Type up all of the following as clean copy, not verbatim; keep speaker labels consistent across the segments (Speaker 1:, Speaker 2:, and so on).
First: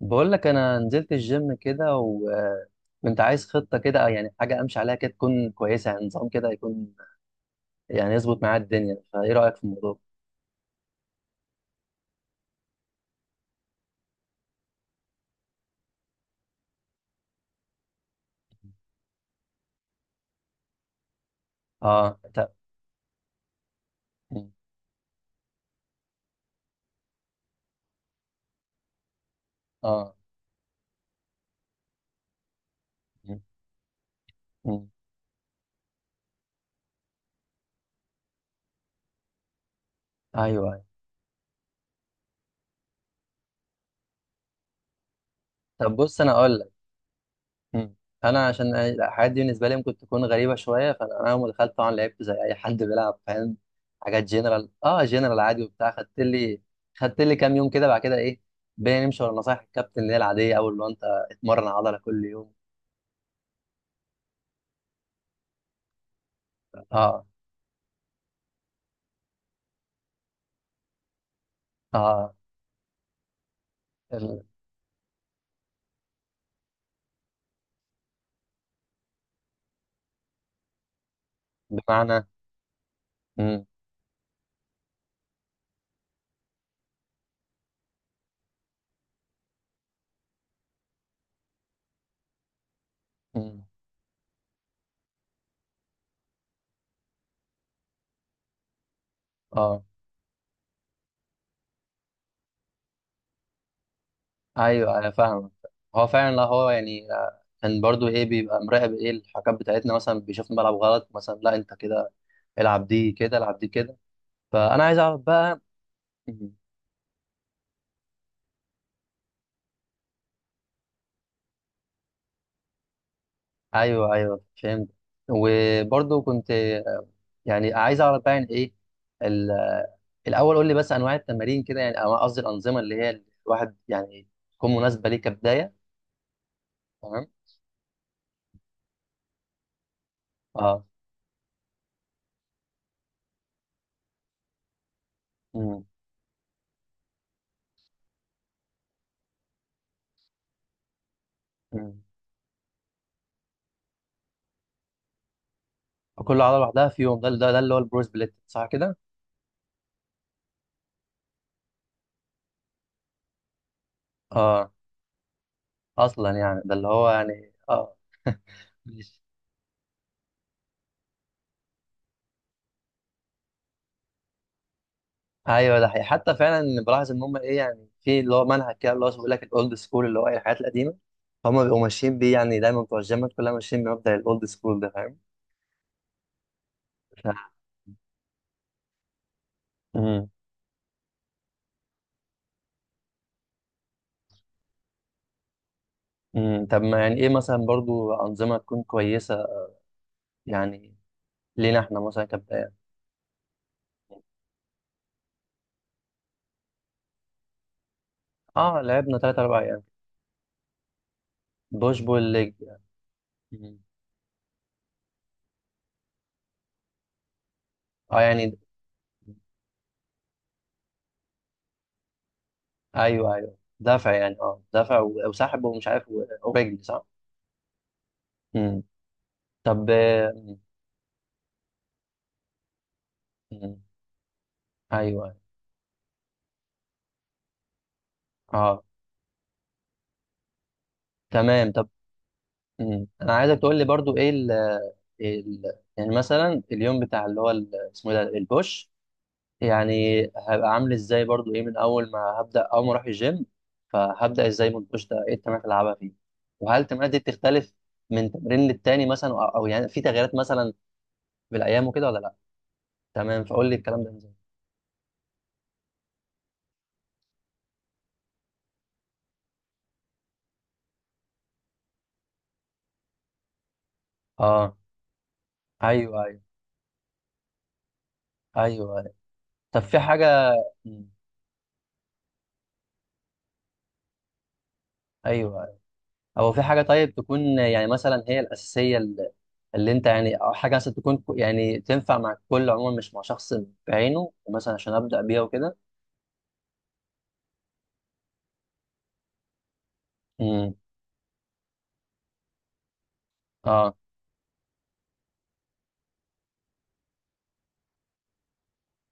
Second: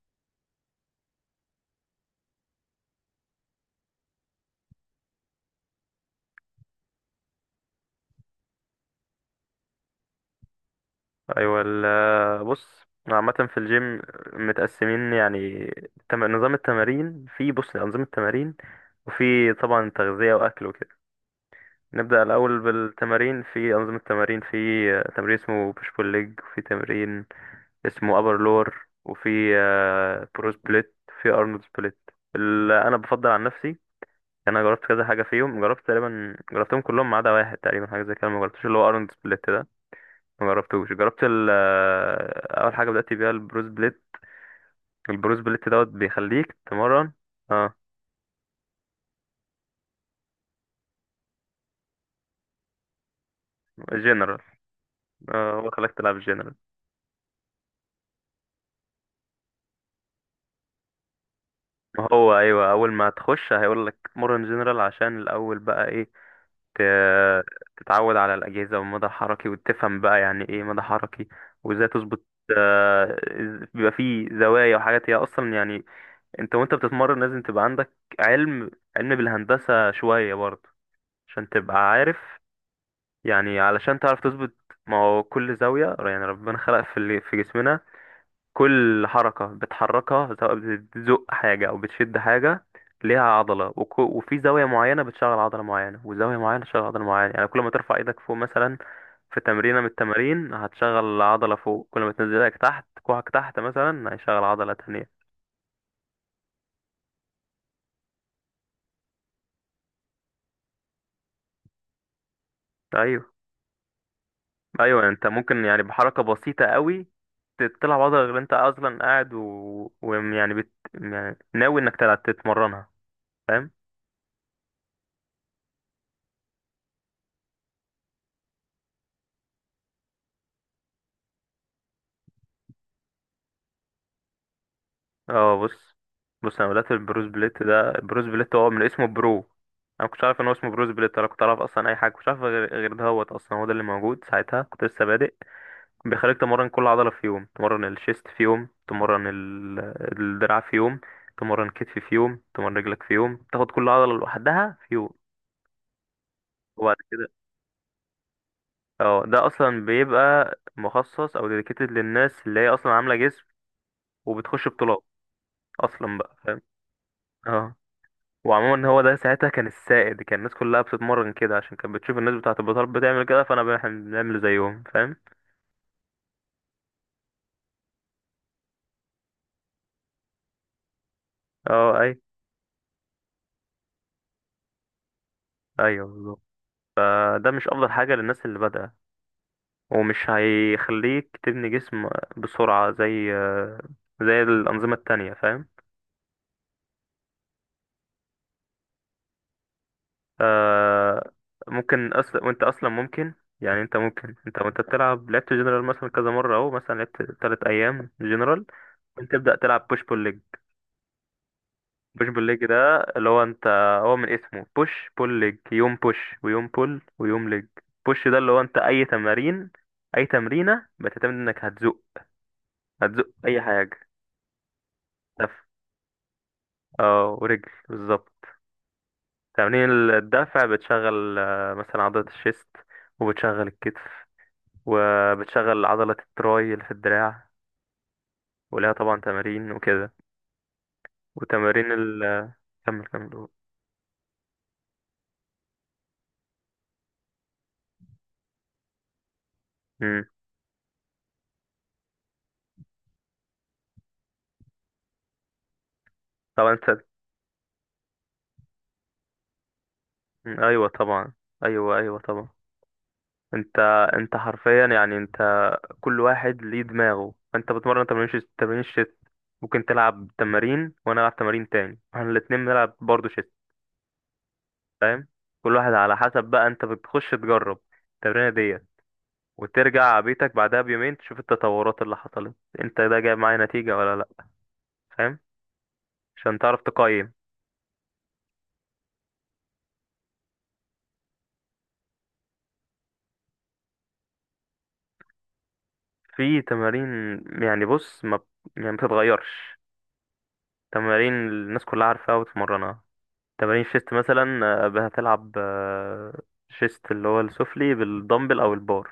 Speaker 1: بقول لك انا نزلت الجيم كده وكنت عايز خطه كده، يعني حاجه امشي عليها كده تكون كويسه، يعني نظام كده يكون، يعني يظبط معايا الدنيا. فايه رايك في الموضوع؟
Speaker 2: ايوه، بص، عامة في الجيم متقسمين يعني، نظام التمارين بص، أنظمة تمارين. وفي طبعا تغذية وأكل وكده.
Speaker 1: اه،
Speaker 2: نبدأ
Speaker 1: طب.
Speaker 2: الأول بالتمارين. في أنظمة تمارين،
Speaker 1: مم.
Speaker 2: في تمرين اسمه بوش بول ليج، وفي تمرين اسمه أبر لور، وفي
Speaker 1: اه.
Speaker 2: برو سبليت، وفي أرنولد سبليت اللي أنا بفضل
Speaker 1: مم.
Speaker 2: عن نفسي. أنا جربت
Speaker 1: مم.
Speaker 2: كذا حاجة فيهم، جربت تقريبا، جربتهم كلهم ما عدا واحد تقريبا، حاجة زي كده ما جربتش، اللي هو أرنولد سبليت. ما
Speaker 1: ايوه، أيوة.
Speaker 2: جربتوش. جربت ال آه، اول حاجه بدات بيها البروس بليت. البروس بليت دوت
Speaker 1: طب بص انا
Speaker 2: بيخليك
Speaker 1: اقول لك.
Speaker 2: تمرن. اه،
Speaker 1: مم. انا عشان الحاجات دي بالنسبه لي ممكن تكون غريبه شويه، فانا اول ما دخلت طبعا لعبت زي اي حد بيلعب، فاهم. حاجات
Speaker 2: جنرال.
Speaker 1: جنرال، اه جنرال
Speaker 2: اه،
Speaker 1: عادي
Speaker 2: هو
Speaker 1: وبتاع.
Speaker 2: خلاك
Speaker 1: خدت
Speaker 2: تلعب جنرال.
Speaker 1: لي خدت لي كام يوم كده، بعد كده ايه بقينا نمشي ورا نصايح الكابتن، اللي هي العاديه اول ما انت اتمرن عضله
Speaker 2: ما
Speaker 1: كل
Speaker 2: هو
Speaker 1: يوم.
Speaker 2: ايوه، اول ما تخش هيقول لك مرن جنرال عشان الاول بقى ايه،
Speaker 1: اه.
Speaker 2: ت- تتعود على الاجهزه والمدى الحركي، وتفهم بقى يعني ايه مدى حركي، وازاي تظبط.
Speaker 1: اه.
Speaker 2: بيبقى فيه
Speaker 1: ال-
Speaker 2: زوايا وحاجات هي اصلا، يعني انت وانت بتتمرن لازم تبقى عندك علم علم بالهندسه شويه برضه، عشان تبقى عارف،
Speaker 1: بمعنى.
Speaker 2: يعني
Speaker 1: مم.
Speaker 2: علشان تعرف تظبط. ما هو كل زاوية يعني ربنا خلق في اللي في جسمنا، كل حركة بتحركها سواء بتزق حاجة أو بتشد حاجة ليها
Speaker 1: مم.
Speaker 2: عضلة، وفي زاوية معينة بتشغل عضلة معينة، وزاوية معينة تشغل عضلة معينة. يعني كل ما ترفع ايدك فوق مثلا، في تمرينة
Speaker 1: اه.
Speaker 2: من التمارين هتشغل عضلة فوق. كل ما تنزل ايدك تحت كوعك تحت مثلا هيشغل عضلة
Speaker 1: ايوه
Speaker 2: تانية.
Speaker 1: انا فاهم. هو فعلا، لا هو يعني كان برضو ايه بيبقى مراقب، ايه الحكام بتاعتنا مثلا بيشوفني بلعب غلط مثلا، لا انت كده العب دي
Speaker 2: أيوة.
Speaker 1: كده، العب دي كده. فانا عايز
Speaker 2: ايوه،
Speaker 1: اعرف
Speaker 2: انت
Speaker 1: بقى.
Speaker 2: ممكن يعني بحركه
Speaker 1: مم.
Speaker 2: بسيطه قوي تطلع بعض، غير انت اصلا قاعد ويعني يعني ناوي انك تلعب تتمرنها، فاهم.
Speaker 1: ايوه ايوه فهمت. وبرضو كنت يعني عايز اعرف بقى يعني ايه ال- الاول قول لي بس انواع التمارين كده، يعني أو قصدي الانظمه، اللي هي الواحد يعني تكون مناسبه ليه
Speaker 2: اه،
Speaker 1: كبدايه.
Speaker 2: بص. انا بدات
Speaker 1: تمام.
Speaker 2: البروس بليت ده، بروس بليت هو من اسمه برو. انا كنتش عارف ان هو اسمه
Speaker 1: اه.
Speaker 2: بروس بليت، انا كنت اعرف اصلا اي حاجه، كنتش عارف غير ده. هوت اصلا هو ده اللي موجود ساعتها، كنت لسه بادئ.
Speaker 1: مم.
Speaker 2: بيخليك تمرن كل عضله في يوم، تمرن الشيست في يوم، تمرن الدراع في يوم، تمرن كتف
Speaker 1: مم.
Speaker 2: في يوم، تمرن رجلك في يوم، تاخد كل عضله لوحدها في
Speaker 1: كل عضله لوحدها
Speaker 2: يوم.
Speaker 1: في يوم، ده اللي هو البرو سبليت صح كده.
Speaker 2: اه، ده اصلا بيبقى مخصص او ديديكيتد للناس اللي هي اصلا عامله جسم وبتخش
Speaker 1: اه
Speaker 2: بطولات اصلا
Speaker 1: اصلا
Speaker 2: بقى،
Speaker 1: يعني
Speaker 2: فاهم.
Speaker 1: ده اللي هو يعني
Speaker 2: اه.
Speaker 1: اه.
Speaker 2: وعموما هو ده
Speaker 1: ماشي.
Speaker 2: ساعتها كان السائد، كان الناس كلها بتتمرن كده عشان كانت بتشوف الناس بتاعه البطولات بتعمل كده، فانا احنا بنعمل زيهم، فاهم.
Speaker 1: ايوه ده حقيقي، حتى فعلا بلاحظ ان هم ايه، يعني في اللي هو منهج كده اللي هو بيقول لك الاولد سكول، اللي هو ايه الحاجات القديمه هم بيبقوا
Speaker 2: اه، اي،
Speaker 1: ماشيين بيه، يعني دايما بتوع الجيمات كلها ماشيين بمبدأ الاولد سكول ده، فاهم.
Speaker 2: ايوه بالظبط.
Speaker 1: ف...
Speaker 2: ده مش افضل حاجه للناس اللي بادئه،
Speaker 1: مم.
Speaker 2: ومش هيخليك تبني جسم بسرعه زي زي الانظمه التانية، فاهم.
Speaker 1: مم. طب ما يعني ايه مثلا برضو انظمه تكون كويسه يعني
Speaker 2: آه،
Speaker 1: لينا احنا
Speaker 2: ممكن
Speaker 1: مثلا
Speaker 2: وانت
Speaker 1: كبدايه.
Speaker 2: اصلا ممكن، يعني انت ممكن، انت وانت بتلعب، لعبت جنرال مثلا كذا مره، اهو مثلا لعبت 3 ايام جنرال،
Speaker 1: اه لعبنا
Speaker 2: ممكن
Speaker 1: ثلاث
Speaker 2: تبدا
Speaker 1: اربع ايام.
Speaker 2: تلعب بوش بول ليج.
Speaker 1: بوش بول
Speaker 2: بوش بول
Speaker 1: ليج.
Speaker 2: ليج ده اللي هو انت،
Speaker 1: مم.
Speaker 2: هو من اسمه بوش بول ليج، يوم بوش ويوم بول ويوم ليج.
Speaker 1: اه
Speaker 2: بوش ده اللي
Speaker 1: يعني.
Speaker 2: هو انت اي تمارين اي تمرينه بتعتمد انك هتزق، هتزق
Speaker 1: ايوه ايوه
Speaker 2: اي حاجه.
Speaker 1: دافع يعني، اه دافع
Speaker 2: دفع،
Speaker 1: وسحب ومش عارف ورجل، صح؟
Speaker 2: اه، ورجل بالظبط.
Speaker 1: امم. طب
Speaker 2: تمارين
Speaker 1: مم.
Speaker 2: الدفع بتشغل مثلا عضله الشيست، وبتشغل
Speaker 1: مم.
Speaker 2: الكتف،
Speaker 1: ايوه.
Speaker 2: وبتشغل عضلة التراي اللي في الدراع،
Speaker 1: اه.
Speaker 2: ولها طبعا تمارين وكده.
Speaker 1: تمام طب.
Speaker 2: وتمارين ال...
Speaker 1: مم.
Speaker 2: كمل
Speaker 1: انا
Speaker 2: قول.
Speaker 1: عايزك تقول لي برضو ايه ال. ال يعني مثلا اليوم بتاع اللي هو اسمه إيه ده، البوش يعني
Speaker 2: مم.
Speaker 1: هبقى عامل ازاي برضو ايه، من اول ما هبدا، اول ما اروح الجيم فهبدا ازاي من البوش ده، ايه التمارين اللي هلعبها فيه؟
Speaker 2: طبعا
Speaker 1: وهل
Speaker 2: انت،
Speaker 1: التمارين دي بتختلف من تمرين للتاني مثلا، او أو يعني في تغييرات
Speaker 2: مم.
Speaker 1: مثلا
Speaker 2: ايوه طبعا.
Speaker 1: بالايام
Speaker 2: ايوه،
Speaker 1: وكده ولا
Speaker 2: ايوه
Speaker 1: لا؟
Speaker 2: طبعا.
Speaker 1: تمام فقول لي
Speaker 2: انت
Speaker 1: الكلام ده ازاي.
Speaker 2: انت حرفيا يعني انت، كل واحد ليه دماغه. انت بتمرن تمارين شيست، تمارين شيست ممكن تلعب، تمارين وانا العب تمارين تاني، احنا الاتنين بنلعب برضه شيست،
Speaker 1: اه.
Speaker 2: فاهم. كل واحد على
Speaker 1: ايوه ايوه.
Speaker 2: حسب. بقى انت بتخش تجرب التمرينه ديت،
Speaker 1: ايوه، أيوة. طب في
Speaker 2: وترجع
Speaker 1: حاجه.
Speaker 2: بيتك بعدها
Speaker 1: مم.
Speaker 2: بيومين تشوف التطورات اللي حصلت، انت ده جايب معايا نتيجة ولا لا، فاهم،
Speaker 1: ايوه، أيوة. او
Speaker 2: عشان
Speaker 1: في
Speaker 2: تعرف
Speaker 1: حاجه طيب
Speaker 2: تقيم.
Speaker 1: تكون يعني مثلا هي الاساسيه اللي، اللي انت يعني، او حاجه مثلا تكون يعني تنفع مع الكل عموما مش مع شخص بعينه مثلا، عشان ابدا بيها وكده.
Speaker 2: في تمارين، يعني بص، ما ب- يعني ما بتتغيرش.
Speaker 1: امم.
Speaker 2: تمارين الناس كلها عارفاها وتتمرنها. تمارين
Speaker 1: اه
Speaker 2: شيست مثلا هتلعب شيست اللي هو السفلي بالدمبل او البار،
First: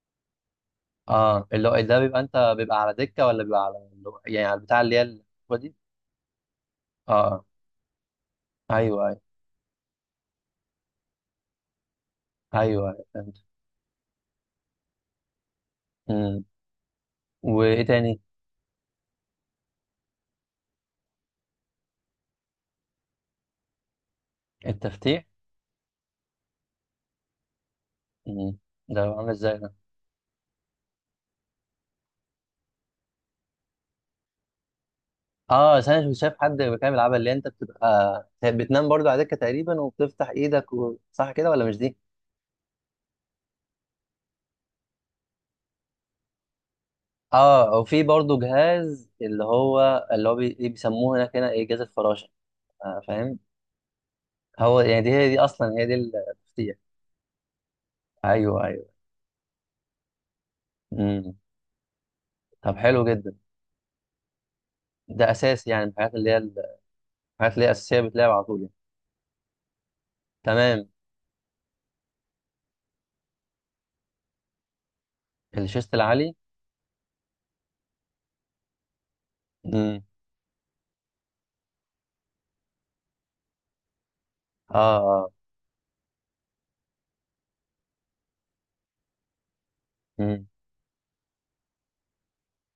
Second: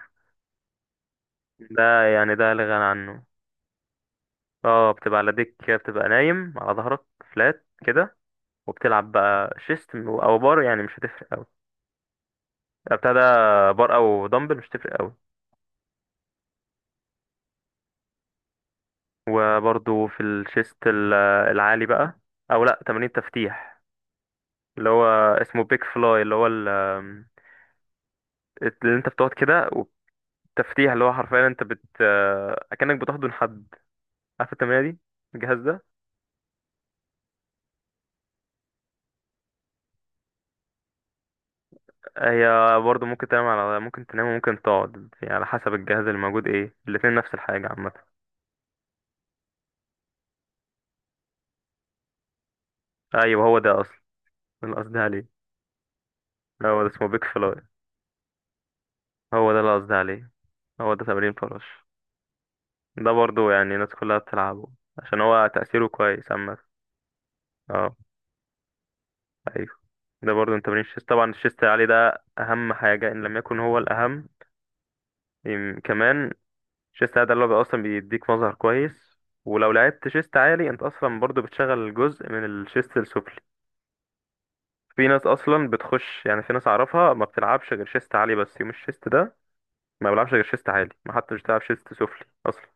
Speaker 1: اه اللي هو ده
Speaker 2: ده
Speaker 1: بيبقى
Speaker 2: يعني ده
Speaker 1: انت
Speaker 2: لا
Speaker 1: بيبقى
Speaker 2: غنى
Speaker 1: على
Speaker 2: عنه.
Speaker 1: دكه، ولا بيبقى على اللي يعني على البتاع
Speaker 2: اه،
Speaker 1: اللي هي
Speaker 2: بتبقى على
Speaker 1: هو
Speaker 2: ديك
Speaker 1: دي.
Speaker 2: كده، بتبقى نايم على ظهرك
Speaker 1: اه.
Speaker 2: فلات كده،
Speaker 1: ايوه
Speaker 2: وبتلعب
Speaker 1: ايوه.
Speaker 2: بقى شيست او بار، يعني مش هتفرق قوي
Speaker 1: ايوه، أيوة،
Speaker 2: بتاع ده،
Speaker 1: فهمت.
Speaker 2: بار او دمبل مش هتفرق قوي.
Speaker 1: امم. وايه تاني؟
Speaker 2: وبرضو في الشيست العالي بقى، او لا، تمارين تفتيح اللي هو
Speaker 1: التفتيح.
Speaker 2: اسمه بيك فلاي، اللي هو
Speaker 1: امم.
Speaker 2: اللي
Speaker 1: ده
Speaker 2: انت
Speaker 1: عامل
Speaker 2: بتقعد
Speaker 1: ازاي؟
Speaker 2: كده. والتفتيح اللي هو حرفيا انت بت آه، اكنك بتحضن حد، عارف التمرينه دي، الجهاز
Speaker 1: اه
Speaker 2: ده.
Speaker 1: بس انا كنت شايف حد كان بيلعبها، اللي انت بتبقى بتنام برضو على دكه تقريبا وبتفتح ايدك صح كده ولا مش دي؟
Speaker 2: هي برضه ممكن تنام على، ممكن تنام وممكن تقعد يعني على حسب الجهاز اللي موجود، ايه الاتنين نفس الحاجه
Speaker 1: اه وفي
Speaker 2: عامه.
Speaker 1: برضو جهاز اللي هو، اللي هو إيه بيسموه هناك، هنا ايه، جهاز الفراشه، فاهم؟
Speaker 2: ايوه، هو ده اصلا، ده اللي
Speaker 1: هو
Speaker 2: قصدي
Speaker 1: يعني دي هي،
Speaker 2: عليه،
Speaker 1: دي اصلا هي دي التفتيح.
Speaker 2: هو ده اسمه بيك فلاي،
Speaker 1: ايوه ايوه.
Speaker 2: هو ده اللي قصدي عليه، هو ده تمرين
Speaker 1: امم.
Speaker 2: فراش.
Speaker 1: طب حلو
Speaker 2: ده
Speaker 1: جدا.
Speaker 2: برضه يعني الناس كلها بتلعبه عشان
Speaker 1: ده
Speaker 2: هو
Speaker 1: اساسي يعني،
Speaker 2: تأثيره
Speaker 1: من الحاجات اللي
Speaker 2: كويس
Speaker 1: هي
Speaker 2: عامة.
Speaker 1: الحاجات اللي هي
Speaker 2: اه،
Speaker 1: اساسيه بتلعب على طول يعني.
Speaker 2: ايوه. ده برضه انت،
Speaker 1: تمام.
Speaker 2: مش طبعا. الشيست العالي ده اهم حاجه ان لم يكن هو الاهم
Speaker 1: الشيست
Speaker 2: كمان.
Speaker 1: العالي.
Speaker 2: الشيست العالي ده اللي هو اصلا بيديك مظهر كويس، ولو
Speaker 1: امم.
Speaker 2: لعبت شيست عالي انت اصلا برضه بتشغل جزء من الشيست السفلي.
Speaker 1: اه
Speaker 2: في ناس
Speaker 1: اه.
Speaker 2: اصلا بتخش، يعني في ناس اعرفها ما بتلعبش غير شيست عالي بس. يوم الشيست ده ما بلعبش غير
Speaker 1: امم.
Speaker 2: شيست عالي، ما حتى مش بتلعب شيست سفلي اصلا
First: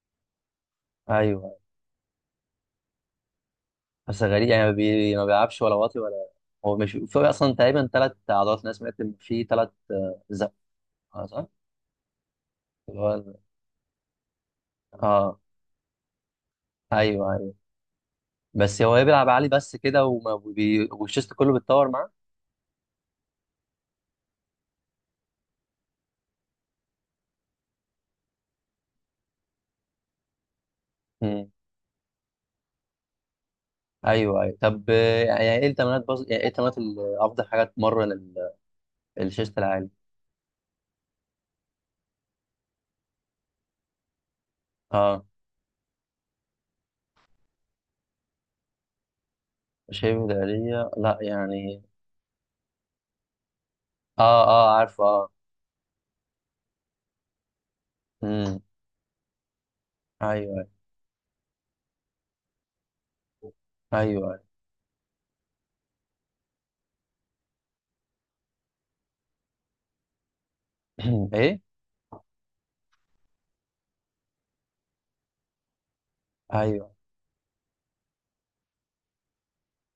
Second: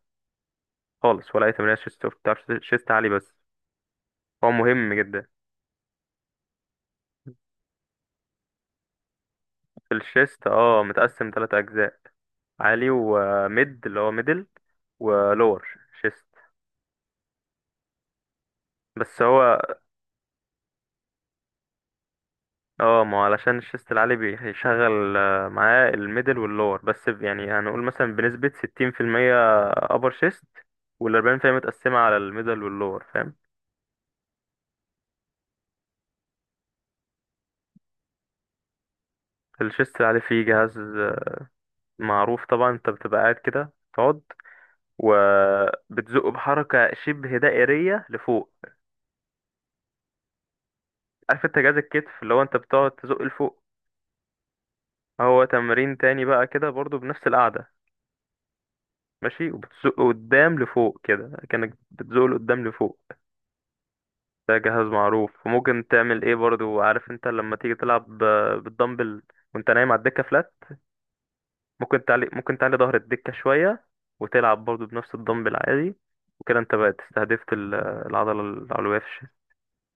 Speaker 2: خالص، ولا اي
Speaker 1: ايوه.
Speaker 2: تمرين شيست سفلي، بتلعب شيست عالي بس.
Speaker 1: بس غريب
Speaker 2: هو
Speaker 1: يعني، ما،
Speaker 2: مهم
Speaker 1: ما
Speaker 2: جدا.
Speaker 1: بيلعبش ولا واطي ولا؟ هو مش في اصلا تقريبا ثلاث عضلات؟ انا سمعت ان في ثلاث.
Speaker 2: الشيست
Speaker 1: زق.
Speaker 2: اه
Speaker 1: اه
Speaker 2: متقسم
Speaker 1: صح.
Speaker 2: ثلاث اجزاء، عالي
Speaker 1: اللي هو
Speaker 2: وميد اللي هو ميدل،
Speaker 1: اه.
Speaker 2: ولور شيست.
Speaker 1: ايوه ايوه. بس هو إيه،
Speaker 2: بس
Speaker 1: بيلعب عالي
Speaker 2: هو
Speaker 1: بس كده، وما والشيست كله بيتطور معاه؟
Speaker 2: اه، ما هو علشان الشيست العالي بيشغل معاه الميدل واللور، يعني هنقول مثلا بنسبة 60% أبر شيست، والأربعين في
Speaker 1: مم.
Speaker 2: المية متقسمة على الميدل واللور، فاهم.
Speaker 1: ايوه ايوه. طب يعني ايه التمرينات، يعني ايه التمرينات افضل حاجه تمرن ال. الشيست العالي.
Speaker 2: الشيست العالي فيه جهاز معروف طبعا، انت بتبقى قاعد كده تقعد
Speaker 1: اه،
Speaker 2: وبتزقه بحركة شبه دائرية لفوق.
Speaker 1: شايف دارية لا
Speaker 2: عارف انت جهاز
Speaker 1: يعني.
Speaker 2: الكتف اللي هو انت بتقعد تزق لفوق،
Speaker 1: اه اه عارفه اه.
Speaker 2: هو تمرين تاني بقى كده برضو بنفس القعدة.
Speaker 1: امم.
Speaker 2: ماشي، وبتزقه قدام
Speaker 1: ايوه.
Speaker 2: لفوق كده كأنك بتزقه لقدام لفوق.
Speaker 1: ايوه ايوه.
Speaker 2: ده جهاز معروف. وممكن تعمل ايه، برضو عارف انت لما تيجي تلعب بالدمبل وانت نايم على الدكة فلات،
Speaker 1: ايه.
Speaker 2: ممكن تعلي ظهر الدكة شوية، وتلعب برضو بنفس الدمبل عادي، وكده انت
Speaker 1: ايوه
Speaker 2: بقى استهدفت العضلة العلوية في الشيست.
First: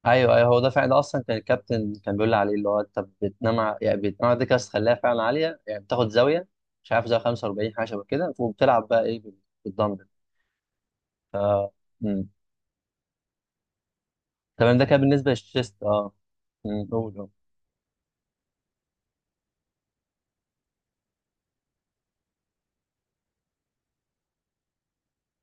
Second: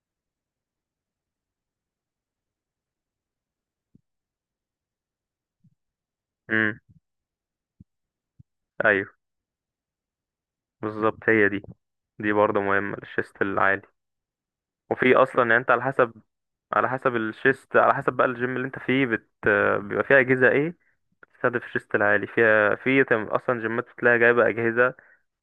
Speaker 1: ايوه. ايوه هو ده فعلا، ده اصلا كان الكابتن كان بيقول لي عليه، اللي هو انت بتنام يعني بتنام على دكه بس تخليها فعلا عاليه يعني، بتاخد زاويه
Speaker 2: امم،
Speaker 1: مش عارف، زاويه 45 حاجه شبه كده، وبتلعب بقى
Speaker 2: ايوه
Speaker 1: ايه بالدمبل.
Speaker 2: بالظبط.
Speaker 1: ف.
Speaker 2: هي دي.
Speaker 1: مم.
Speaker 2: دي برضو مهمة للشيست العالي.
Speaker 1: تمام ده كان
Speaker 2: وفي
Speaker 1: بالنسبه
Speaker 2: اصلا يعني انت
Speaker 1: للشيست
Speaker 2: على
Speaker 1: اه.
Speaker 2: حسب
Speaker 1: مم.
Speaker 2: على
Speaker 1: قول
Speaker 2: حسب
Speaker 1: قول.
Speaker 2: الشيست، على حسب بقى الجيم اللي انت فيه بيبقى فيه اجهزة ايه تستهدف الشيست العالي فيها. في اصلا جيمات بتلاقي جايبه اجهزه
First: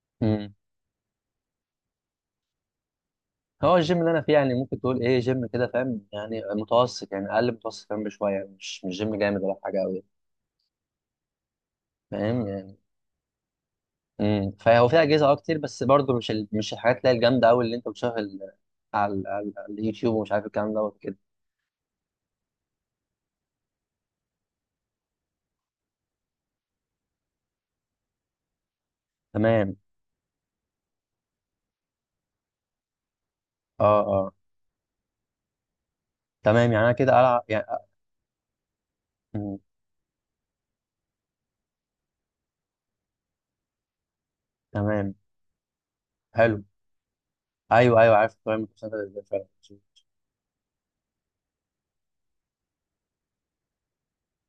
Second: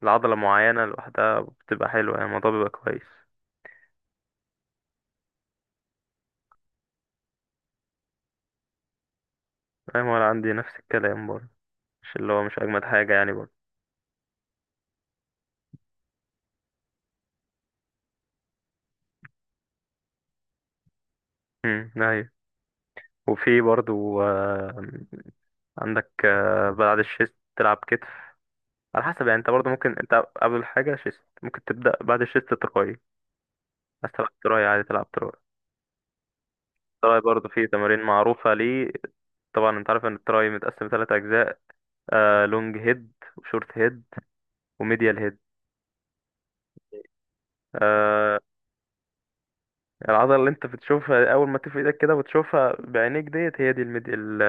Speaker 2: لعضله
Speaker 1: مم.
Speaker 2: معينه لوحدها، بتبقى حلوه يعني الموضوع بيبقى كويس.
Speaker 1: هو الجيم اللي انا فيه، يعني ممكن تقول ايه، جيم كده فاهم يعني متوسط، يعني اقل متوسط كمان بشويه يعني، مش جيم جامد ولا حاجه قوي،
Speaker 2: ايوه، وانا عندي نفس الكلام برضه. مش اللي هو
Speaker 1: فاهم
Speaker 2: مش
Speaker 1: يعني.
Speaker 2: اجمد حاجه يعني برضه.
Speaker 1: فهو فيه اجهزه اه كتير، بس برضه مش ال، مش الحاجات اللي هي الجامده قوي اللي انت بتشوفها على على على اليوتيوب ومش عارف الكلام دوت.
Speaker 2: امم، ايوه. وفي برضه عندك بعد الشيست تلعب كتف، على حسب يعني انت برضه
Speaker 1: تمام.
Speaker 2: ممكن انت، قبل حاجه شيست ممكن تبدا، بعد الشيست تراي،
Speaker 1: اه
Speaker 2: عايز تلعب
Speaker 1: اه.
Speaker 2: تراي عادي تلعب تراي.
Speaker 1: تمام يعني انا كده
Speaker 2: التراي
Speaker 1: العب
Speaker 2: برضه
Speaker 1: يعني
Speaker 2: فيه تمارين معروفة ليه.
Speaker 1: مم.
Speaker 2: طبعا انت عارف ان التراي متقسم ثلاث اجزاء، لونج هيد وشورت هيد
Speaker 1: تمام.
Speaker 2: وميديال هيد.
Speaker 1: حلو. ايوه ايوه عارف
Speaker 2: آه
Speaker 1: الطريقه المتسابقه ازاي فعلا.
Speaker 2: العضلة اللي انت بتشوفها اول ما تفرد ايدك كده وتشوفها بعينيك ديت هي دي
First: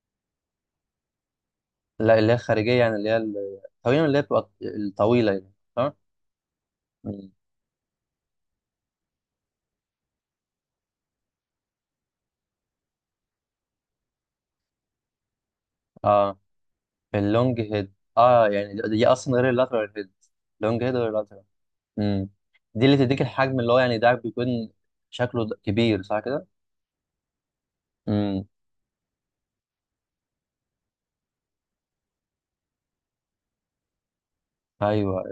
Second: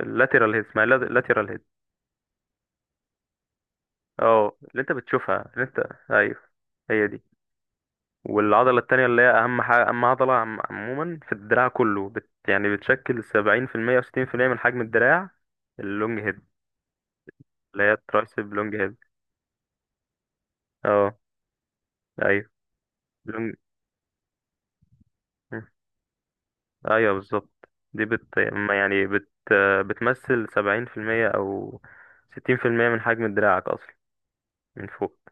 Speaker 2: اللاترال هيد، اسمها اللاترال هيد.
Speaker 1: لا اللي هي الخارجيه يعني، اللي هي تقريبا اللي هي بتبقى
Speaker 2: اه، اللي انت
Speaker 1: الطويله يعني،
Speaker 2: بتشوفها، اللي انت
Speaker 1: صح؟
Speaker 2: ايوه هي دي.
Speaker 1: مم.
Speaker 2: والعضلة التانية اللي هي اهم حاجة، اهم عضلة عموما في الدراع كله يعني بتشكل 70% وستين في المية من حجم الدراع، اللونج
Speaker 1: اه
Speaker 2: هيد،
Speaker 1: اللونج
Speaker 2: اللي هي
Speaker 1: هيد اه،
Speaker 2: الترايسب
Speaker 1: يعني
Speaker 2: لونج هيد.
Speaker 1: دي اصلا غير اللاترال هيد؟ لونج هيد غير
Speaker 2: اه،
Speaker 1: اللاترال. امم.
Speaker 2: ايوه
Speaker 1: دي اللي تديك
Speaker 2: لونج.
Speaker 1: الحجم، اللي هو يعني ده بيكون شكله كبير صح كده؟
Speaker 2: ايوه بالظبط، دي بت
Speaker 1: امم.
Speaker 2: ما يعني بت بتمثل 70% او 60% من حجم دراعك اصلا من فوق.
Speaker 1: ايوه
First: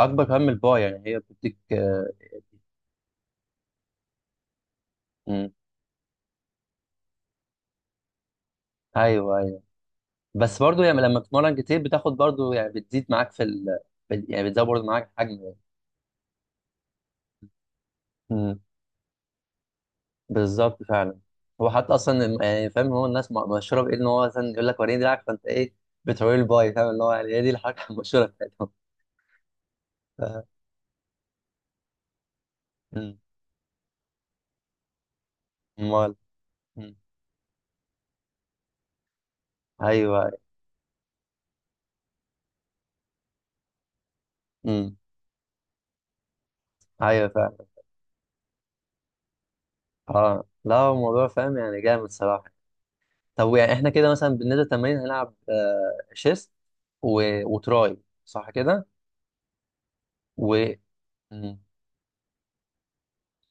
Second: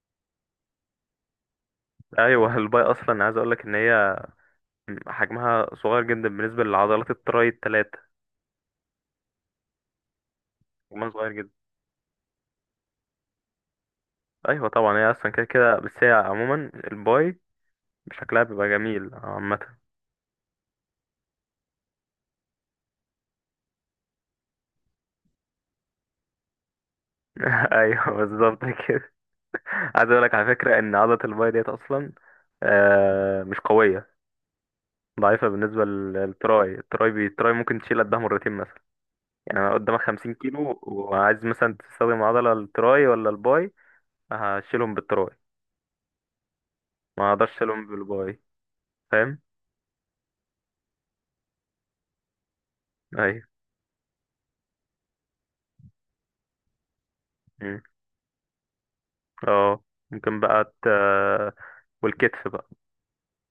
Speaker 1: اكبر كمان من الباي يعني، هي بتديك
Speaker 2: ايوه. الباي اصلا عايز اقولك ان هي
Speaker 1: مم.
Speaker 2: حجمها صغير جدا بالنسبة لعضلات التراي التلاتة،
Speaker 1: ايوه ايوه. بس برضو يعني
Speaker 2: حجمها
Speaker 1: لما
Speaker 2: صغير جدا.
Speaker 1: بتتمرن كتير بتاخد برضو يعني بتزيد معاك في ال. يعني بتزود
Speaker 2: ايوه
Speaker 1: برضو
Speaker 2: طبعا،
Speaker 1: معاك
Speaker 2: هي
Speaker 1: حجم
Speaker 2: اصلا كده
Speaker 1: يعني.
Speaker 2: كده، بس هي عموما الباي شكلها
Speaker 1: امم.
Speaker 2: بيبقى جميل عامة.
Speaker 1: بالظبط فعلا. هو حتى اصلا يعني فاهم هو الناس مشهوره بايه، ان هو مثلا يقول لك وريني دراعك، فانت ايه بتوري الباي فاهم، اللي هو يعني هي دي الحركه
Speaker 2: ايوه
Speaker 1: المشهوره
Speaker 2: بالظبط
Speaker 1: بتاعتهم.
Speaker 2: كده. عايز اقولك
Speaker 1: ف-
Speaker 2: على فكرة ان عضلة الباي ديت اصلا
Speaker 1: امم.
Speaker 2: مش قوية، ضعيفة بالنسبة
Speaker 1: امال.
Speaker 2: للتراي.
Speaker 1: امم.
Speaker 2: التراي ممكن تشيل قدها مرتين مثلا. يعني انا قدامك
Speaker 1: ايوه.
Speaker 2: 50 كيلو، وعايز مثلا تستخدم عضلة التراي ولا الباي، هشيلهم
Speaker 1: امم.
Speaker 2: بالتراي،
Speaker 1: ايوه
Speaker 2: ما اقدرش
Speaker 1: فعلا.
Speaker 2: اشيلهم بالباي، فاهم.
Speaker 1: اه لا هو الموضوع فاهم يعني، جامد صراحه.
Speaker 2: ايوه،
Speaker 1: طب يعني احنا كده مثلا بالنسبه للتمارين هنلعب آه شيست و.
Speaker 2: مم.
Speaker 1: وتراي صح كده
Speaker 2: اه ممكن بقى
Speaker 1: و. مم.
Speaker 2: والكتف بقى.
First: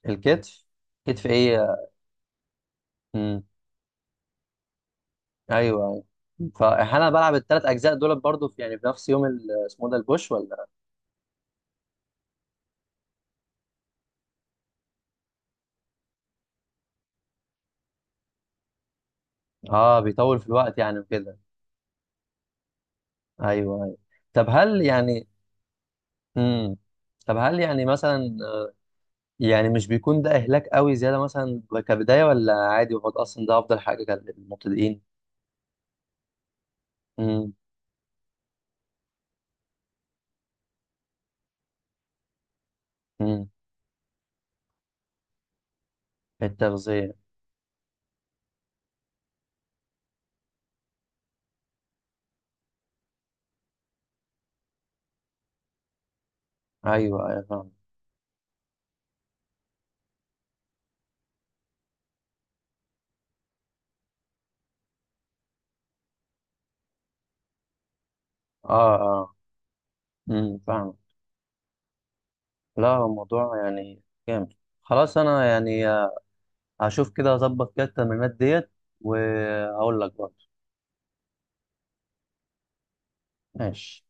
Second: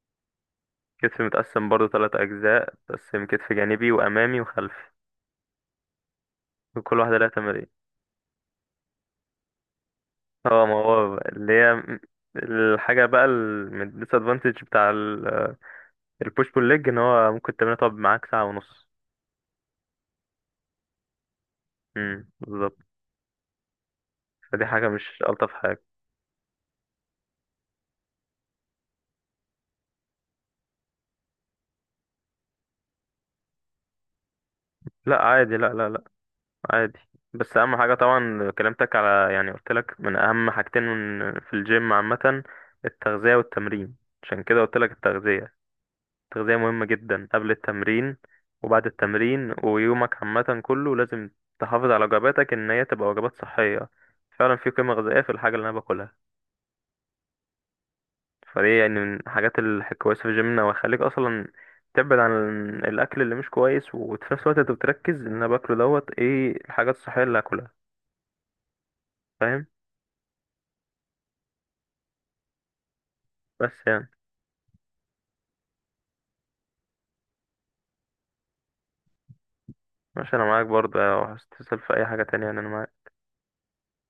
Speaker 1: الكتف.
Speaker 2: الكتف
Speaker 1: كتف
Speaker 2: متقسم
Speaker 1: ايه.
Speaker 2: برضو ثلاث اجزاء، متقسم
Speaker 1: امم.
Speaker 2: كتف جانبي وامامي وخلفي،
Speaker 1: ايوه، أيوة.
Speaker 2: وكل
Speaker 1: فانا
Speaker 2: واحدة لها
Speaker 1: بلعب الثلاث
Speaker 2: تمارين.
Speaker 1: اجزاء دول برضو في يعني في نفس يوم اسمه إيه ده، البوش ولا؟
Speaker 2: اه ما هو بقى اللي هي الحاجة بقى الديس ادفانتج بتاع البوش بول ليج ان هو ممكن تمرينها تقعد معاك ساعة ونص.
Speaker 1: اه بيطول في الوقت يعني وكده.
Speaker 2: بالظبط،
Speaker 1: ايوه ايوه. طب
Speaker 2: فدي
Speaker 1: هل
Speaker 2: حاجة مش
Speaker 1: يعني.
Speaker 2: ألطف حاجة.
Speaker 1: امم. طب هل يعني مثلا، يعني مش بيكون ده اهلاك قوي زياده مثلا كبدايه، ولا عادي هو ده اصلا ده افضل حاجه للمبتدئين؟
Speaker 2: لا عادي، لا، لا، لا عادي.
Speaker 1: امم.
Speaker 2: بس اهم حاجه طبعا كلمتك على، يعني قلت لك من اهم حاجتين في الجيم عامه، التغذيه
Speaker 1: امم.
Speaker 2: والتمرين. عشان كده قلت لك التغذيه. التغذيه مهمه
Speaker 1: التغذيه.
Speaker 2: جدا قبل التمرين وبعد التمرين، ويومك عامه كله لازم تحافظ على وجباتك ان هي تبقى وجبات صحيه، فعلا في قيمه غذائيه في الحاجه اللي انا باكلها.
Speaker 1: ايوه ايوه فاهم.
Speaker 2: فدي يعني من الحاجات الكويسه في جيمنا، وهيخليك اصلا تبعد عن الاكل اللي مش كويس، وفي نفس الوقت انت بتركز ان انا باكله دوت ايه الحاجات الصحيه اللي هاكلها،
Speaker 1: اه اه.
Speaker 2: فاهم.
Speaker 1: فاهم. لا هو الموضوع
Speaker 2: بس
Speaker 1: يعني
Speaker 2: يعني
Speaker 1: جامد. خلاص انا يعني هشوف كده، هظبط كده التمرينات ديت وهقول لك
Speaker 2: ماشي،
Speaker 1: برضه.
Speaker 2: انا معاك برضه لو عايز تسأل في اي حاجة تانية، يعني انا معاك.
Speaker 1: ماشي.